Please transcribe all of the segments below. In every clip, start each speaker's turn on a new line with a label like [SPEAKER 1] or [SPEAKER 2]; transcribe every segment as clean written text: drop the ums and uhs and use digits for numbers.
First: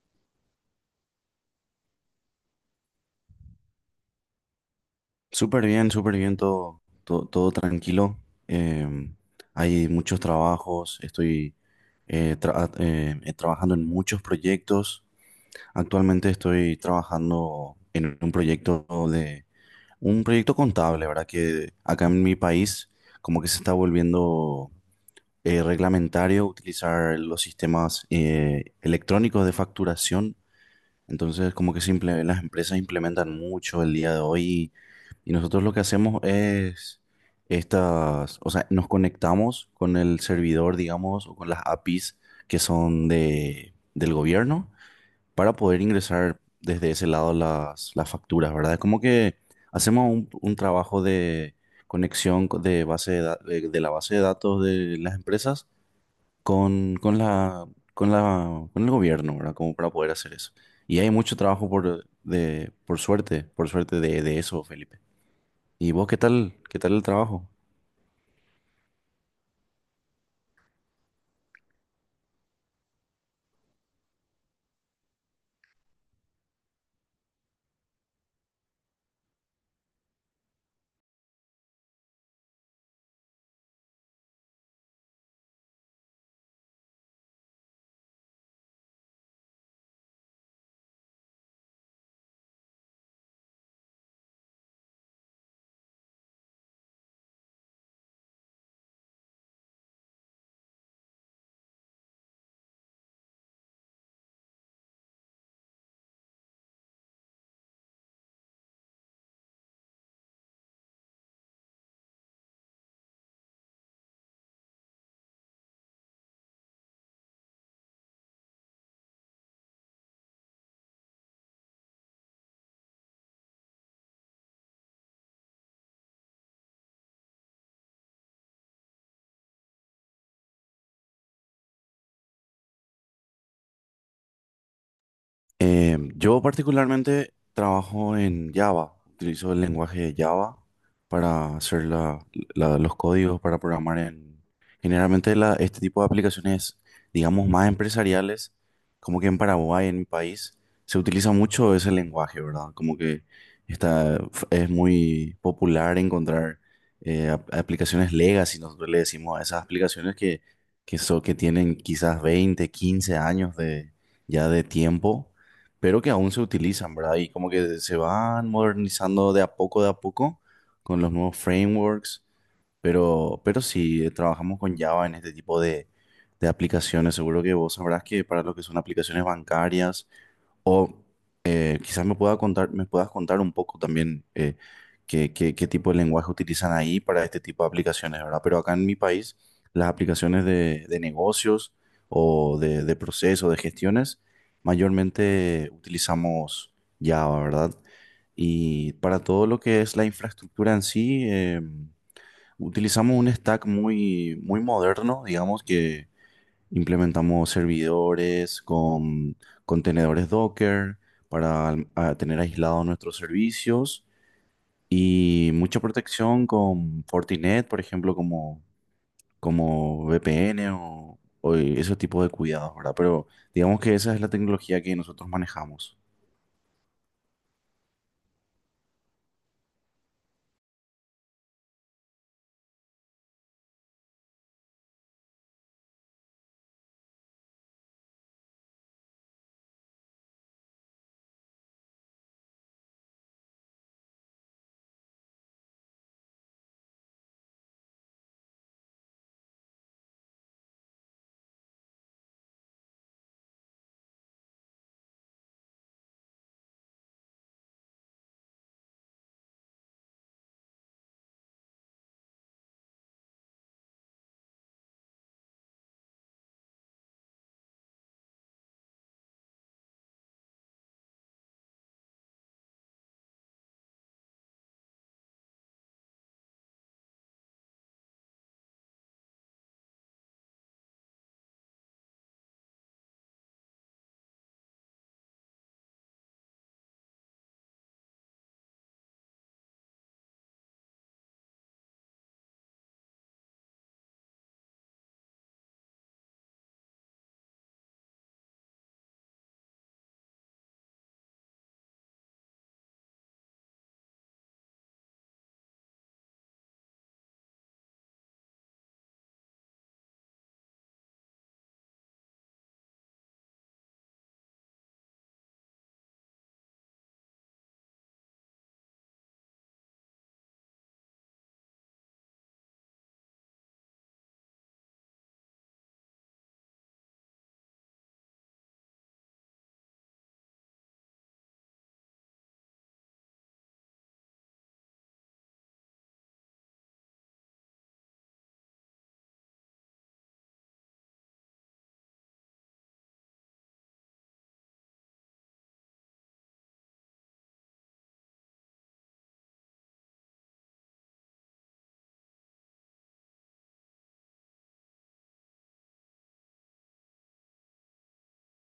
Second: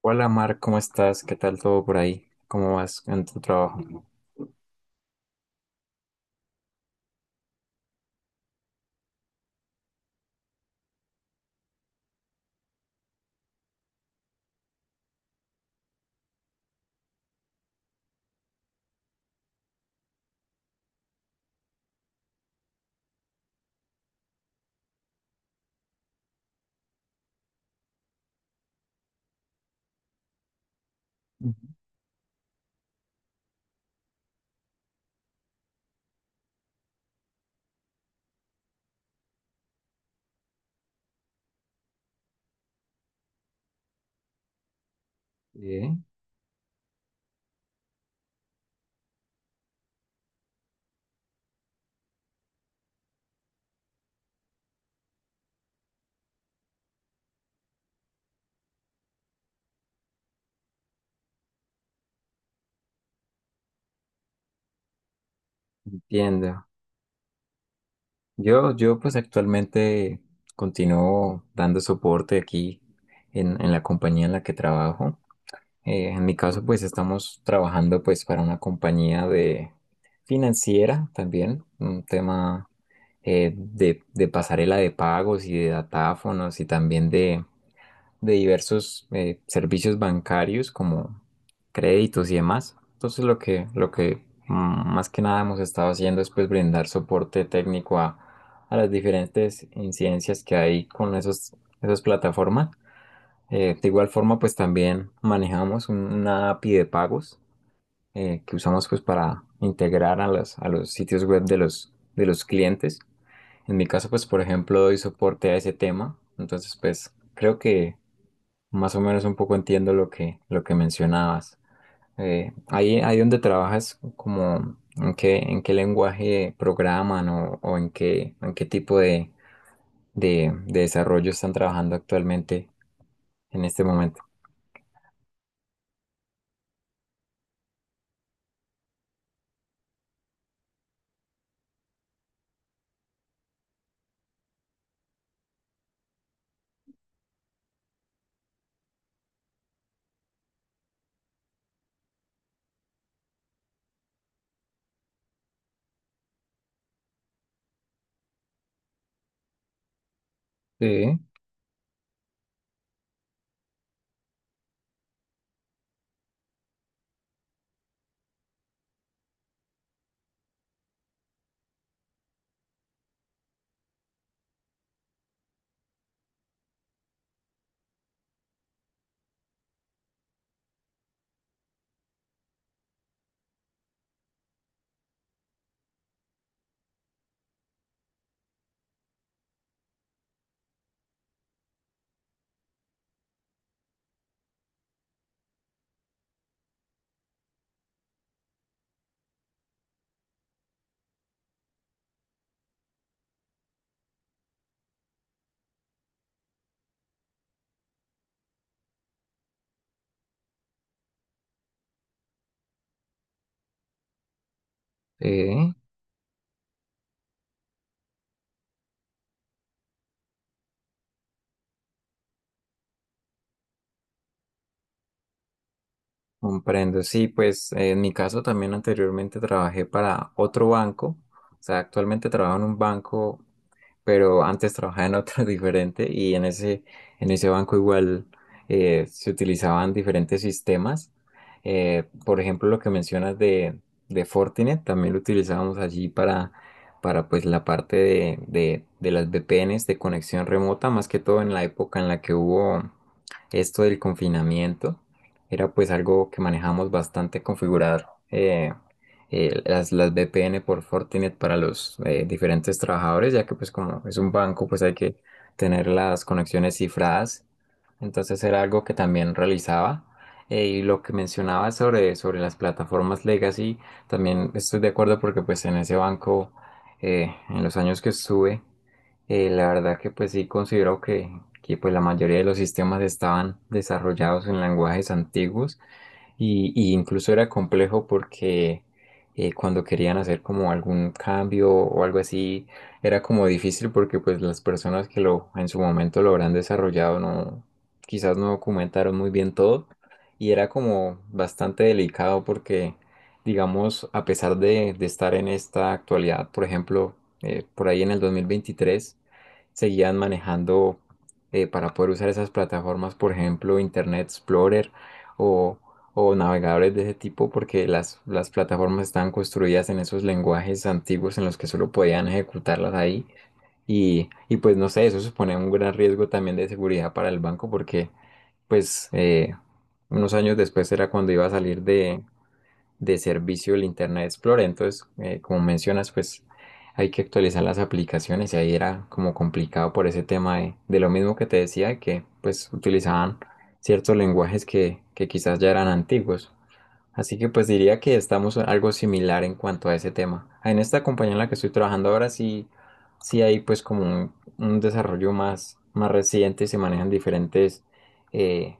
[SPEAKER 1] Hola Mar, ¿cómo estás? ¿Qué tal todo por ahí? ¿Cómo vas en tu trabajo?
[SPEAKER 2] Súper bien, todo, todo, todo tranquilo. Em, Hay muchos trabajos, estoy trabajando en muchos proyectos. Actualmente estoy trabajando en un proyecto de un proyecto contable, ¿verdad? Que acá en mi país como que se está volviendo reglamentario utilizar los sistemas electrónicos de facturación, entonces,
[SPEAKER 1] Ujú.
[SPEAKER 2] como que simple, las empresas implementan mucho el día de hoy. Y nosotros lo que hacemos es estas, o sea, nos conectamos con el servidor, digamos, o con las APIs que son del gobierno para poder
[SPEAKER 1] Bien,
[SPEAKER 2] ingresar desde ese lado las facturas, ¿verdad? Es como que hacemos un trabajo de conexión co- de base de, da- de la base de datos de las empresas con, con la, con el gobierno, ¿verdad? Como para poder hacer eso. Y hay mucho trabajo por suerte, por suerte de eso, Felipe. ¿Y vos qué tal?
[SPEAKER 1] entiendo.
[SPEAKER 2] ¿Qué tal el trabajo?
[SPEAKER 1] Yo pues actualmente continúo dando soporte aquí en la compañía en la que trabajo. En mi caso pues estamos trabajando pues para una compañía de financiera también, un tema de pasarela de pagos y de datáfonos y también de diversos servicios bancarios como créditos y demás. Entonces lo que más que nada hemos estado haciendo es pues brindar soporte técnico a las diferentes incidencias que hay con esas plataformas. De igual forma pues también manejamos una API de pagos que usamos pues para integrar a a los sitios web de de los clientes. En mi caso, pues, por ejemplo, doy soporte a ese tema, entonces, pues, creo que más o menos un poco entiendo lo que mencionabas. Ahí donde trabajas, como en qué lenguaje programan o en en qué tipo de desarrollo están trabajando actualmente en este momento.
[SPEAKER 2] Yo particularmente trabajo en Java, utilizo el lenguaje de Java para hacer los códigos, para programar en... Generalmente este tipo de aplicaciones, digamos, más empresariales, como que en Paraguay, en mi país, se utiliza mucho ese lenguaje, ¿verdad? Como que está, es muy popular encontrar aplicaciones legacy, nosotros le decimos a esas aplicaciones que,
[SPEAKER 1] Sí,
[SPEAKER 2] que tienen quizás 20, 15 años de, ya de tiempo, pero que aún se utilizan, ¿verdad? Y como que se van modernizando de a poco, con los nuevos frameworks, pero, pero sí, trabajamos con Java en este tipo de aplicaciones. Seguro que vos sabrás que para lo que son aplicaciones bancarias o quizás me puedas contar un poco también, eh, qué tipo de lenguaje utilizan ahí para este tipo de aplicaciones, ¿verdad? Pero acá en mi país, las aplicaciones de negocios o de procesos, de gestiones, mayormente utilizamos Java, ¿verdad? Y para todo lo que es la infraestructura en sí, utilizamos un stack muy, muy moderno, digamos que implementamos servidores con contenedores Docker para a tener aislados nuestros servicios y
[SPEAKER 1] sí,
[SPEAKER 2] mucha protección con Fortinet, por ejemplo, como, como VPN o ese tipo de cuidados, ¿verdad? Pero digamos que esa es la tecnología que nosotros manejamos.
[SPEAKER 1] comprendo. Sí, pues, en mi caso también anteriormente trabajé para otro banco, o sea, actualmente trabajo en un banco pero antes trabajaba en otro diferente y en en ese banco igual se utilizaban diferentes sistemas. Por ejemplo, lo que mencionas de Fortinet, también lo utilizábamos allí para pues, la parte de las VPNs de conexión remota, más que todo en la época en la que hubo esto del confinamiento. Era pues algo que manejamos bastante configurar. Las VPN por Fortinet para los diferentes trabajadores, ya que pues como es un banco, pues hay que tener las conexiones cifradas. Entonces era algo que también realizaba. Y lo que mencionaba sobre las plataformas legacy, también estoy de acuerdo porque pues en ese banco, en los años que estuve, la verdad que pues sí considero que pues la mayoría de los sistemas estaban desarrollados en lenguajes antiguos y incluso era complejo porque cuando querían hacer como algún cambio o algo así, era como difícil porque pues las personas que lo en su momento lo habrán desarrollado no, quizás no documentaron muy bien todo y era como bastante delicado porque digamos a pesar de estar en esta actualidad, por ejemplo, por ahí en el 2023 seguían manejando para poder usar esas plataformas, por ejemplo, Internet Explorer o o navegadores de ese tipo porque las plataformas estaban construidas en esos lenguajes antiguos en los que solo podían ejecutarlas ahí. Y pues no sé, eso supone un gran riesgo también de seguridad para el banco porque pues unos años después era cuando iba a salir de servicio del Internet Explorer. Entonces, como mencionas, pues hay que actualizar las aplicaciones y ahí era como complicado por ese tema de lo mismo que te decía, que pues utilizaban ciertos lenguajes que quizás ya eran antiguos. Así que pues diría que estamos algo similar en cuanto a ese tema. En esta compañía en la que estoy trabajando ahora sí hay pues como un desarrollo más reciente y se manejan diferentes eh,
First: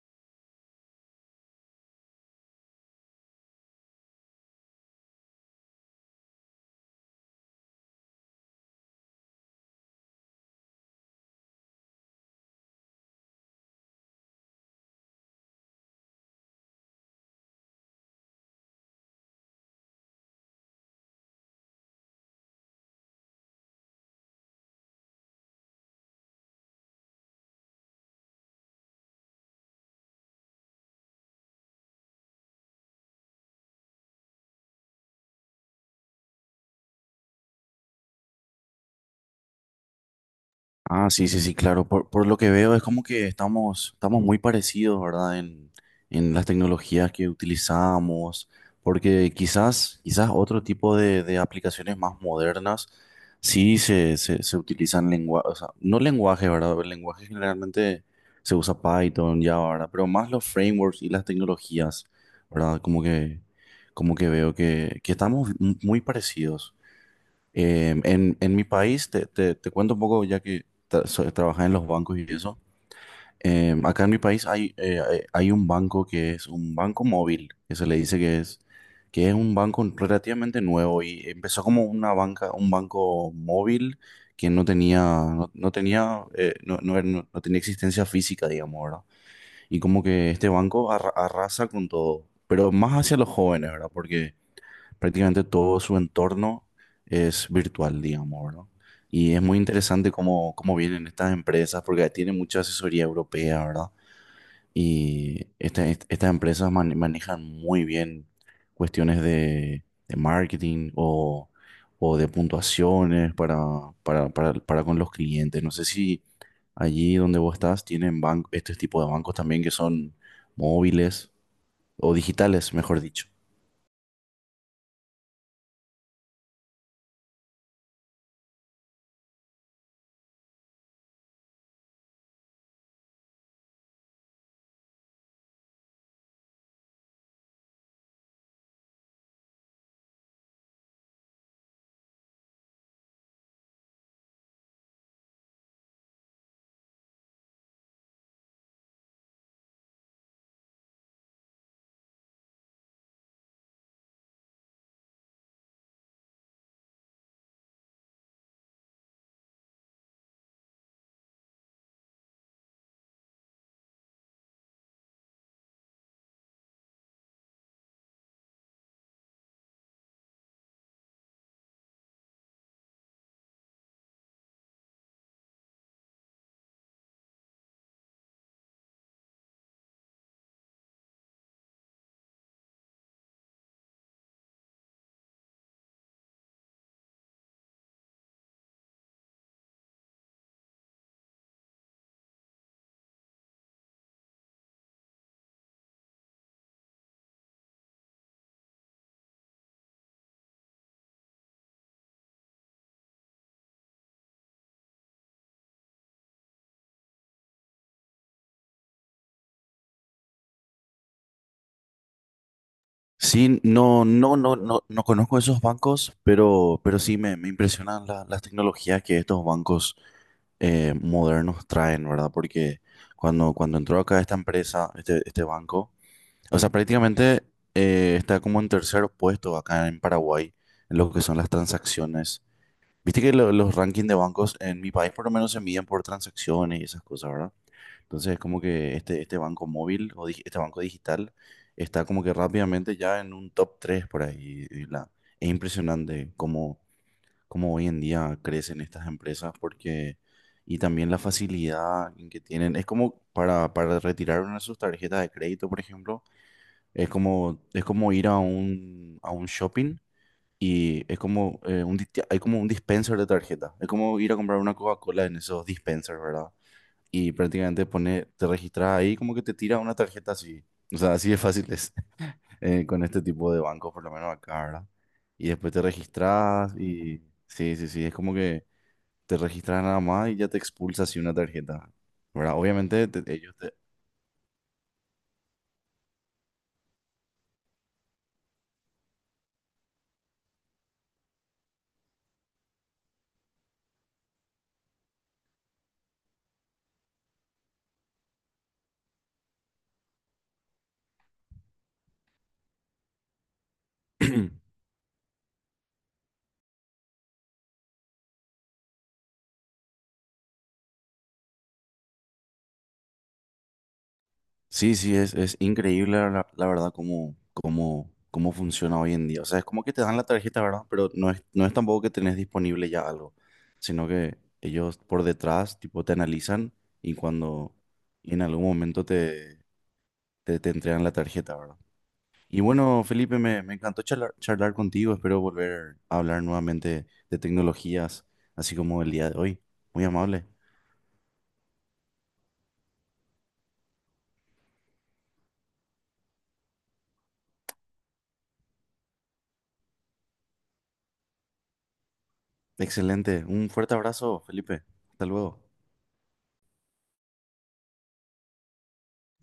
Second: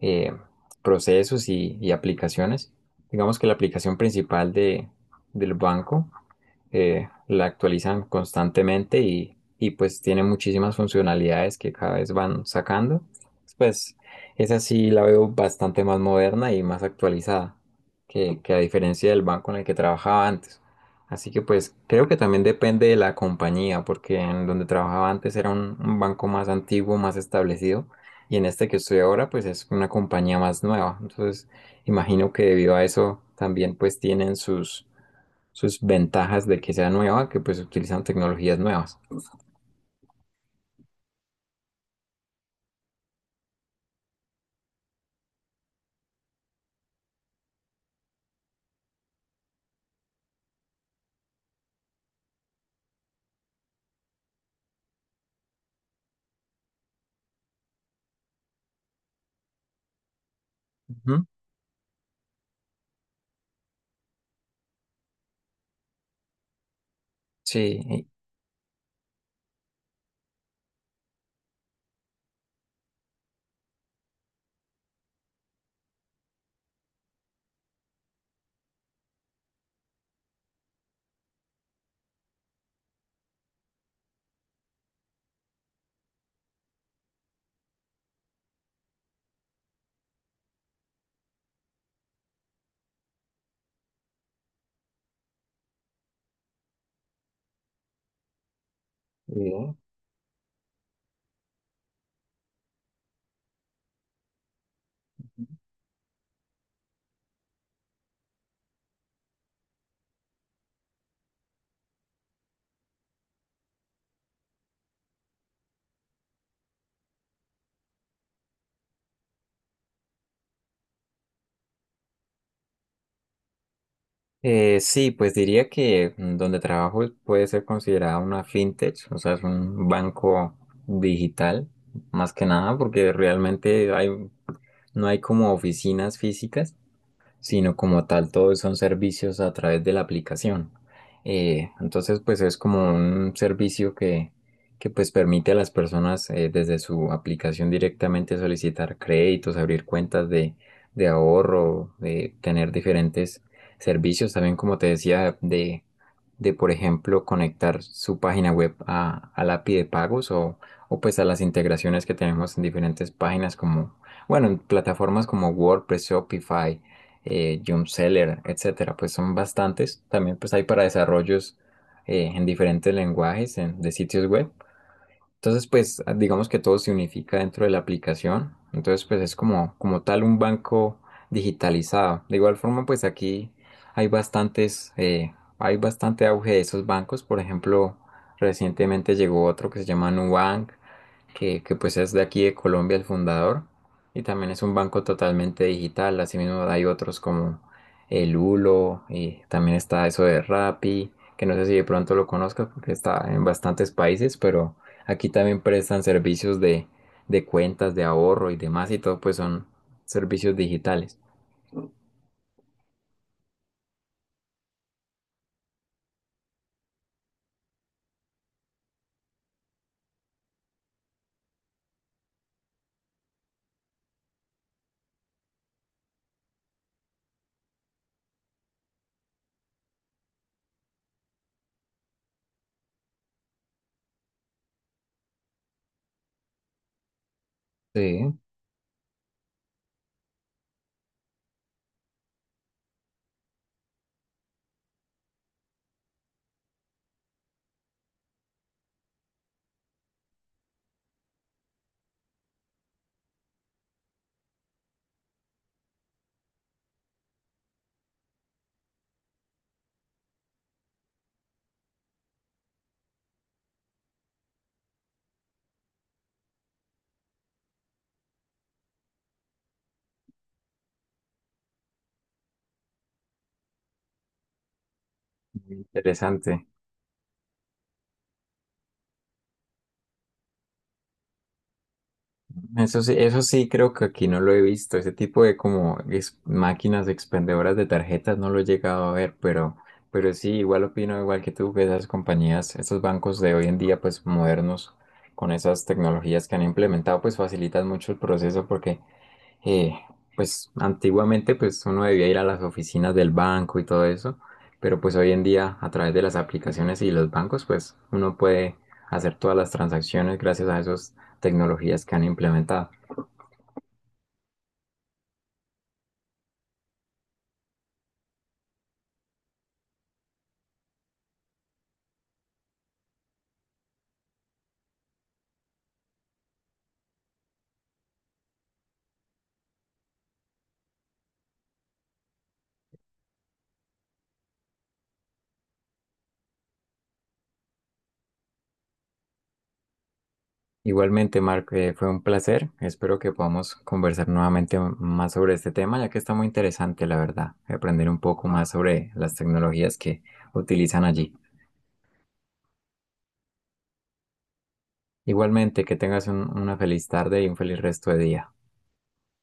[SPEAKER 1] eh, procesos y aplicaciones. Digamos que la aplicación principal del banco la actualizan constantemente y pues tiene muchísimas funcionalidades que cada vez van sacando. Pues esa sí la veo bastante más moderna y más actualizada que a diferencia del banco en el que trabajaba antes. Así que pues creo que también depende de la compañía, porque en donde trabajaba antes era un banco más antiguo, más establecido, y en este que estoy ahora pues es una compañía más nueva. Entonces imagino que debido a eso también pues tienen sus sus ventajas de que sea nueva, que pues utilizan tecnologías nuevas.
[SPEAKER 2] Ah, sí, sí, sí, claro. Por lo que veo es como que estamos, estamos muy parecidos, ¿verdad? En las tecnologías que utilizamos, porque quizás, quizás otro tipo de aplicaciones más modernas sí se, se utilizan lenguaje, o sea, no lenguaje, ¿verdad? El lenguaje generalmente se usa Python, Java, ¿verdad? Pero más los frameworks y las
[SPEAKER 1] Ujú.
[SPEAKER 2] tecnologías, ¿verdad? Como que veo que estamos muy parecidos.
[SPEAKER 1] Sí, y-
[SPEAKER 2] En mi país, te, te cuento un poco ya que trabajé en los bancos y eso. Acá en mi país hay, hay un banco que es un banco móvil, que se le dice que es un banco relativamente nuevo y empezó como una banca, un banco móvil que no tenía, no, no tenía, no, no tenía existencia física, digamos, ¿verdad? Y como que este banco arrasa con todo, pero más hacia los jóvenes, ¿verdad? Porque prácticamente todo su entorno es virtual, digamos, ¿verdad? Y es muy
[SPEAKER 1] y,
[SPEAKER 2] interesante cómo, cómo vienen estas empresas, porque tienen mucha asesoría europea, ¿verdad? Y estas empresas manejan muy bien cuestiones de marketing o de puntuaciones para, para con los clientes. No sé si allí donde vos estás tienen este tipo de bancos también que son móviles o digitales, mejor dicho.
[SPEAKER 1] sí, pues diría que donde trabajo puede ser considerada una fintech, o sea, es un banco digital, más que nada, porque realmente no hay como oficinas físicas, sino como tal todos son servicios a través de la aplicación. Entonces, pues es como un servicio que pues permite a las personas desde su aplicación directamente solicitar créditos, abrir cuentas de ahorro, de tener diferentes servicios, también como te decía, de por ejemplo conectar su página web a la API de pagos o pues a las integraciones que tenemos en diferentes páginas como, bueno, en plataformas como WordPress, Shopify Jump Seller, etcétera, pues son bastantes. También pues hay para desarrollos en diferentes lenguajes de sitios web. Entonces pues digamos que todo se unifica dentro de la aplicación. Entonces pues es como, como tal un banco digitalizado. De igual forma pues aquí hay hay bastante auge de esos bancos. Por ejemplo, recientemente llegó otro que se llama Nubank que pues es de aquí de Colombia el fundador y también es un banco totalmente digital. Asimismo hay otros como el Ulo y también está eso de Rappi, que no sé si de pronto lo conozcas porque está en bastantes países, pero aquí también prestan servicios de cuentas, de ahorro y demás y todo pues son servicios digitales.
[SPEAKER 2] Sí, no, no, no, no, no conozco esos bancos, pero sí me impresionan las tecnologías que estos bancos modernos traen, ¿verdad? Porque cuando, cuando entró acá esta empresa, este banco, o sea, prácticamente está como en tercer puesto acá en Paraguay en lo que son las transacciones. Viste que los rankings de bancos en mi país por lo menos se miden por transacciones y esas cosas, ¿verdad? Entonces
[SPEAKER 1] Sí,
[SPEAKER 2] es como que este banco móvil o este banco digital está como que rápidamente ya en un top 3 por ahí. Y es impresionante cómo, cómo hoy en día crecen estas empresas porque, y también la facilidad en que tienen. Es como para retirar una de sus tarjetas de crédito, por ejemplo, es como ir a a un shopping y es como, hay como un dispenser de tarjeta. Es como ir a comprar una Coca-Cola en esos dispensers, ¿verdad? Y prácticamente pone, te registras ahí como que te tira una tarjeta así. O sea, así de fácil es con este tipo de bancos, por lo menos acá, ¿verdad? Y después te
[SPEAKER 1] interesante.
[SPEAKER 2] registras y sí, sí, sí, es como que te registras nada más y ya te expulsa así una tarjeta, ¿verdad? Obviamente
[SPEAKER 1] Eso
[SPEAKER 2] ellos
[SPEAKER 1] sí
[SPEAKER 2] te-
[SPEAKER 1] creo que aquí no lo he visto. Ese tipo de como máquinas expendedoras de tarjetas no lo he llegado a ver, pero sí, igual opino igual que tú que esas compañías, esos bancos de hoy en día, pues modernos, con esas tecnologías que han implementado, pues facilitan mucho el proceso porque eh, pues antiguamente pues uno debía ir a las oficinas del banco y todo eso, pero pues hoy en día a través de las aplicaciones y los bancos pues uno puede hacer todas las transacciones gracias a esas tecnologías que han implementado.
[SPEAKER 2] Sí, sí, es increíble la, la verdad cómo, cómo, cómo funciona hoy en día. O sea, es como que te dan la tarjeta, ¿verdad? Pero no es, no es tampoco que tenés disponible ya algo, sino que ellos por detrás, tipo, te analizan y cuando y en algún momento te, te, te entregan la tarjeta, ¿verdad? Y bueno, Felipe, me encantó charlar, charlar contigo. Espero volver a hablar nuevamente de tecnologías, así como el día de hoy. Muy amable.
[SPEAKER 1] Igualmente, Mark, fue un placer. Espero que podamos conversar nuevamente más sobre este tema, ya que está muy interesante, la verdad, aprender un poco más sobre las tecnologías que utilizan allí.
[SPEAKER 2] Excelente. Un fuerte abrazo, Felipe. Hasta luego.
[SPEAKER 1] Igualmente, que tengas una feliz tarde y un feliz resto de día.